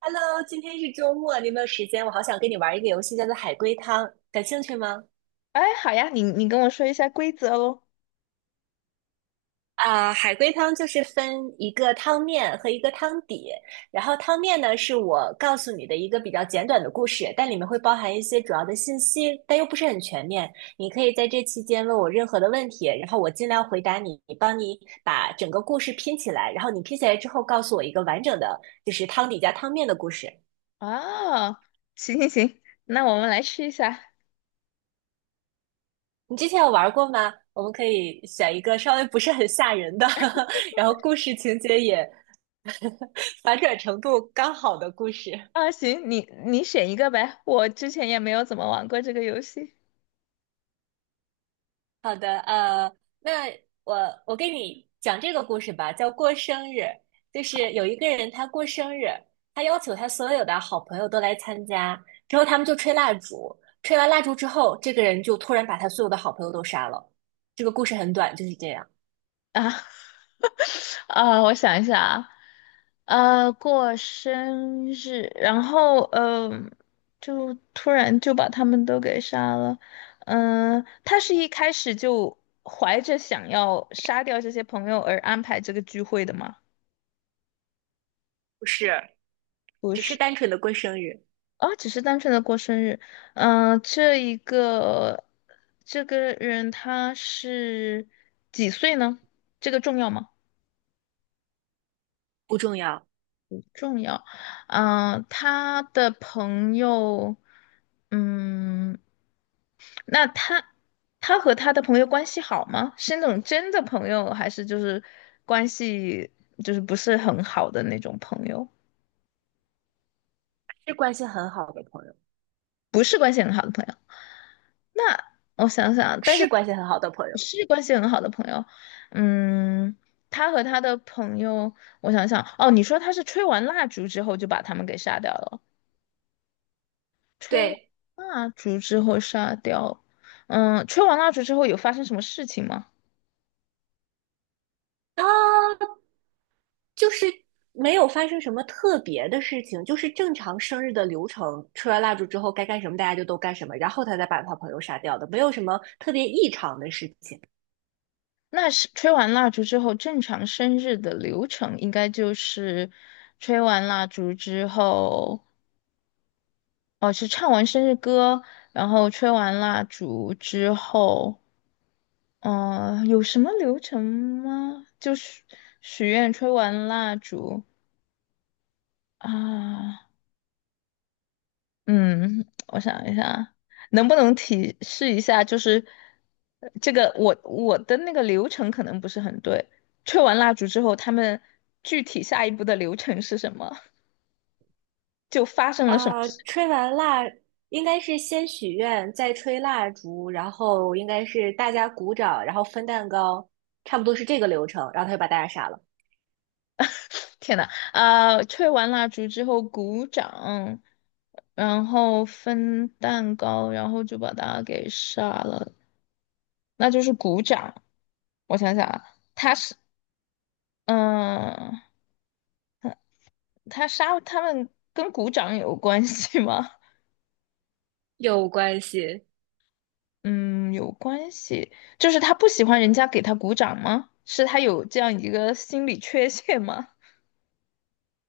Hello，今天是周末，你有没有时间？我好想跟你玩一个游戏，叫做海龟汤，感兴趣吗？哎，好呀，你跟我说一下规则喽。啊，海龟汤就是分一个汤面和一个汤底，然后汤面呢是我告诉你的一个比较简短的故事，但里面会包含一些主要的信息，但又不是很全面。你可以在这期间问我任何的问题，然后我尽量回答你，帮你把整个故事拼起来，然后你拼起来之后告诉我一个完整的，就是汤底加汤面的故事。啊，行行行，那我们来试一下。你之前有玩过吗？我们可以选一个稍微不是很吓人的，然后故事情节也 反转程度刚好的故事。啊，行，你选一个呗，我之前也没有怎么玩过这个游戏好的，那我我给你讲这个故事吧，叫过生日。就是有一个人他过生日，他要求他所有的好朋友都来参加，之后他们就吹蜡烛，吹完蜡烛之后，这个人就突然把他所有的好朋友都杀了。这个故事很短，就是这样，啊。啊，我想一下啊，过生日，然后就突然就把他们都给杀了。嗯、他是一开始就怀着想要杀掉这些朋友而安排这个聚会的吗？不是，不只是是。单纯的过生日，哦，只是单纯的过生日。嗯、这个人他是几岁呢？这个重要吗？不重要。重要。嗯、他的朋友，嗯，那他他和他的朋友关系好吗？是那种真的朋友，还是就是关系就是不是很好的那种朋友？是关系很好的朋友，不是关系很好的朋友。那我想想啊，但是是关系很好的朋不友。是关系很好的朋友，嗯，他和他的朋友，我想想，哦，你说他是吹完蜡烛之后就把他们给杀掉了，对，蜡烛之后杀掉，嗯，吹完蜡烛之后有发生什么事情吗？啊，就是没有发生什么特别的事情，就是正常生日的流程，吹完蜡烛之后该干什么大家就都干什么，然后他再把他朋友杀掉的，没有什么特别异常的事情。那是吹完蜡烛之后，正常生日的流程应该就是吹完蜡烛之后，哦，是唱完生日歌，然后吹完蜡烛之后。嗯，有什么流程吗？就是许愿、吹完蜡烛啊。嗯，我想一下，能不能提示一下？就是这个我的那个流程可能不是很对。吹完蜡烛之后，他们具体下一步的流程是什么？就发生了什么啊、事吹完蜡应该是先许愿，再吹蜡烛，然后应该是大家鼓掌，然后分蛋糕，差不多是这个流程，然后他就把大家杀了。天呐，啊、吹完蜡烛之后鼓掌，然后分蛋糕，然后就把它给杀了。那就是鼓掌。我想想啊，他是嗯，他他杀他们跟鼓掌有关系吗？有关系 嗯，有关系，就是他不喜欢人家给他鼓掌吗？是他有这样一个心理缺陷吗？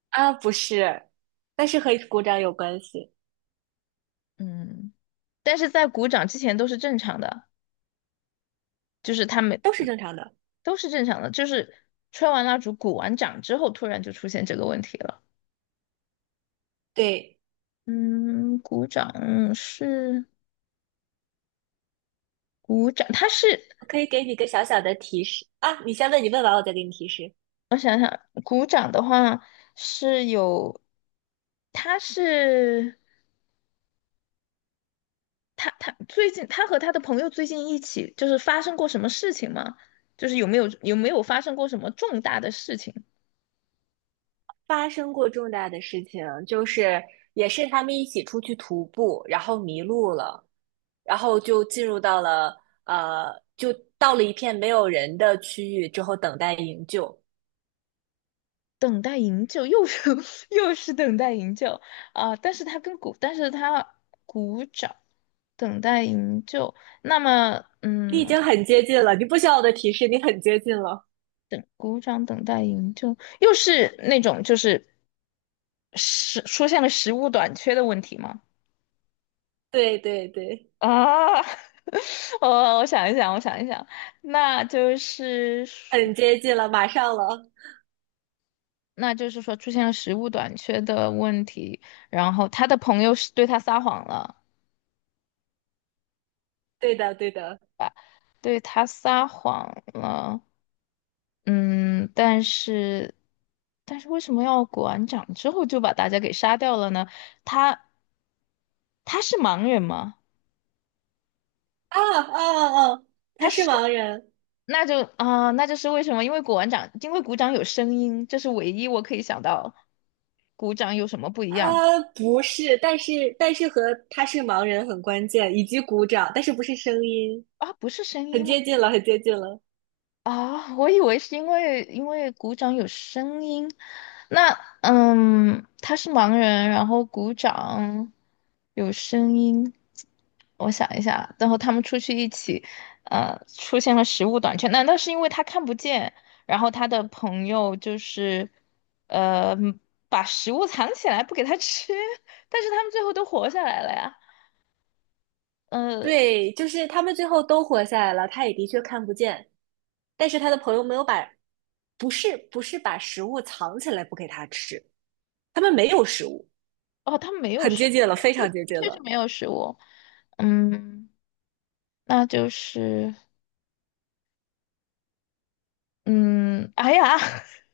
啊，不是，但是和鼓掌有关系。嗯，但是在鼓掌之前都是正常的，就是他们都是正常的。都是正常的，就是吹完蜡烛、鼓完掌之后，突然就出现这个问题了。对，嗯，鼓掌，他是。我可以给你个小小的提示啊，你先问，你问完我再给你提示。鼓掌的话是有，他是他最近他和他的朋友最近一起就是发生过什么事情吗？就是有没有发生过什么重大的事情？发生过重大的事情，就是也是他们一起出去徒步，然后迷路了，然后就进入到了就到了一片没有人的区域之后等待营救。等待营救又是 又是等待营救啊、但是他跟鼓，但是他鼓掌等待营救，那么你嗯，已我经看很接近了，你不需要我的提示，你很接近了。鼓掌等待营救又是那种就是出现了食物短缺的问题吗？对对对，啊，我想一想，我想一想，那就是说很接近了，马上了。那就是说出现了食物短缺的问题，然后他的朋友是对他撒谎了，对的对的。对他撒谎了，嗯，但是为什么要鼓完掌之后就把大家给杀掉了呢？他他是盲人吗？啊啊啊！啊他他是是，盲人。那就啊、那就是为什么？因为鼓完掌，因为鼓掌有声音，这是唯一我可以想到鼓掌有什么不一样的。不是，但是和他是盲人很关键，以及鼓掌，但是不是声音，啊，不是声很音吗？接近了，很接近了。啊，我以为是因为鼓掌有声音。那嗯，他是盲人，然后鼓掌有声音。我想一下，然后他们出去一起，出现了食物短缺。难道是因为他看不见，然后他的朋友就是，呃，把食物藏起来不给他吃，但是他们最后都活下来了呀。呃。对，就是他们最后都活下来了，他也的确看不见，但是他的朋友没有把，不是把食物藏起来不给他吃，他们没有食物，哦，他没有很食接近了，物，非对常接的近确是了，没有食物。嗯，那就是，嗯，哎呀，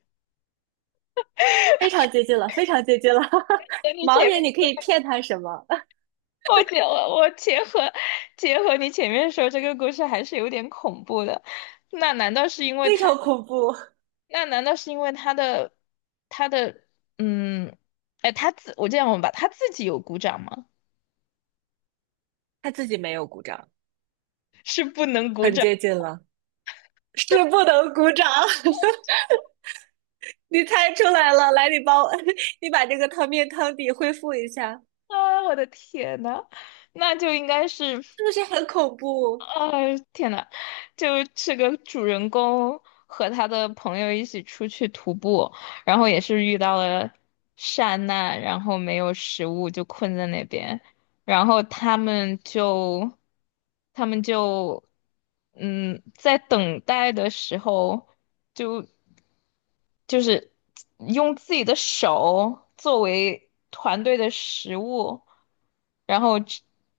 非常接近了，非常接近了。等 你盲前面，人你可以骗他什么？我结合结合你前面说这个故事还是有点恐怖的。那难道是因 为非他？常恐怖，那难道是因为他的嗯，哎，他自我这样问吧，他自己有鼓掌吗？他自己没有鼓掌，是不能鼓很掌接近了，是不能鼓掌。你猜出来了，来，你帮我，你把这个汤面汤底恢复一下，啊！我的天呐，那就应该是。是不是很恐怖？啊天呐，就这个主人公和他的朋友一起出去徒步，然后也是遇到了山难，然后没有食物就困在那边，然后他们就他们就嗯，在等待的时候就就是用自己的手作为团队的食物，然后。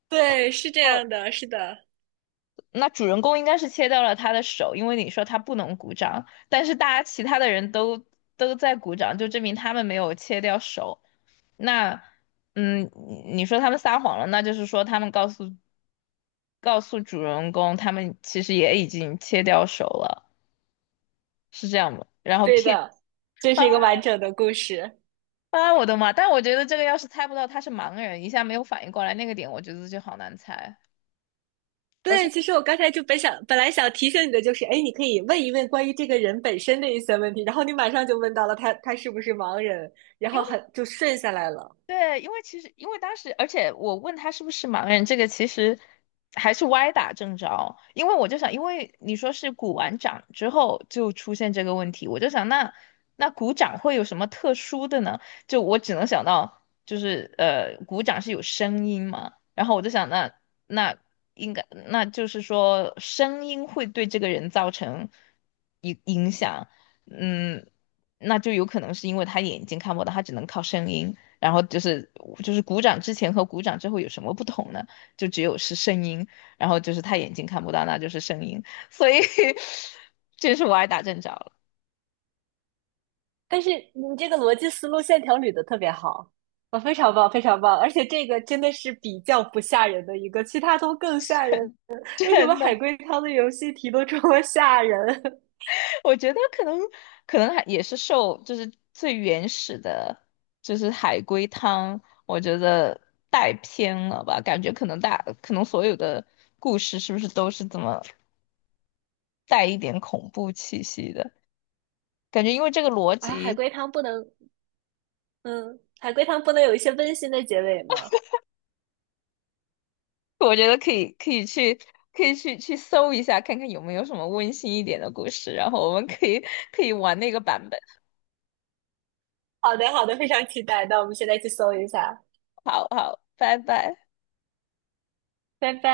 对，是这样的，是的，那主人公应该是切掉了他的手，因为你说他不能鼓掌，但是大家其他的人都在鼓掌，就证明他们没有切掉手。那，嗯，你说他们撒谎了，那就是说他们告诉主人公，他们其实也已经切掉手了，是这样吗？对的，这是一个完整的故事。啊，我的妈！但我觉得这个要是猜不到他是盲人，一下没有反应过来那个点，我觉得就好难猜。而对，且其实我刚才就本想，本来想提醒你的就是，哎，你可以问一问关于这个人本身的一些问题，然后你马上就问到了他，他是不是盲人，然因后为很就顺下来了。对，因为当时，而且我问他是不是盲人，这个其实还是歪打正着。因为我就想，因为你说是鼓完掌之后就出现这个问题，我就想那鼓掌会有什么特殊的呢？就我只能想到就是鼓掌是有声音嘛，然后我就想那应该那就是说声音会对这个人造成影响，嗯，那就有可能是因为他眼睛看不到，他只能靠声音。然后就是就是鼓掌之前和鼓掌之后有什么不同呢？就只有是声音，然后就是他眼睛看不到，那就是声音，所以 这是我挨打正着了。但是你这个逻辑思路线条捋的特别好，啊，非常棒，非常棒，而且这个真的是比较不吓人的一个，其他都更吓人。为什么真的，海龟汤的游戏题都这么吓人 我觉得可能也是受就是最原始的，就是海龟汤，我觉得带偏了吧，感觉可能所有的故事是不是都是这么带一点恐怖气息的感觉，因为这个逻 啊？海辑。龟汤不能，嗯，海龟汤不能有一些温馨的结尾吗？我觉得可以，去搜一下，看看有没有什么温馨一点的故事，然后我们可以玩那个版本。好的，好的，非常期待。那我们现在去搜一下，好好，拜拜。拜拜。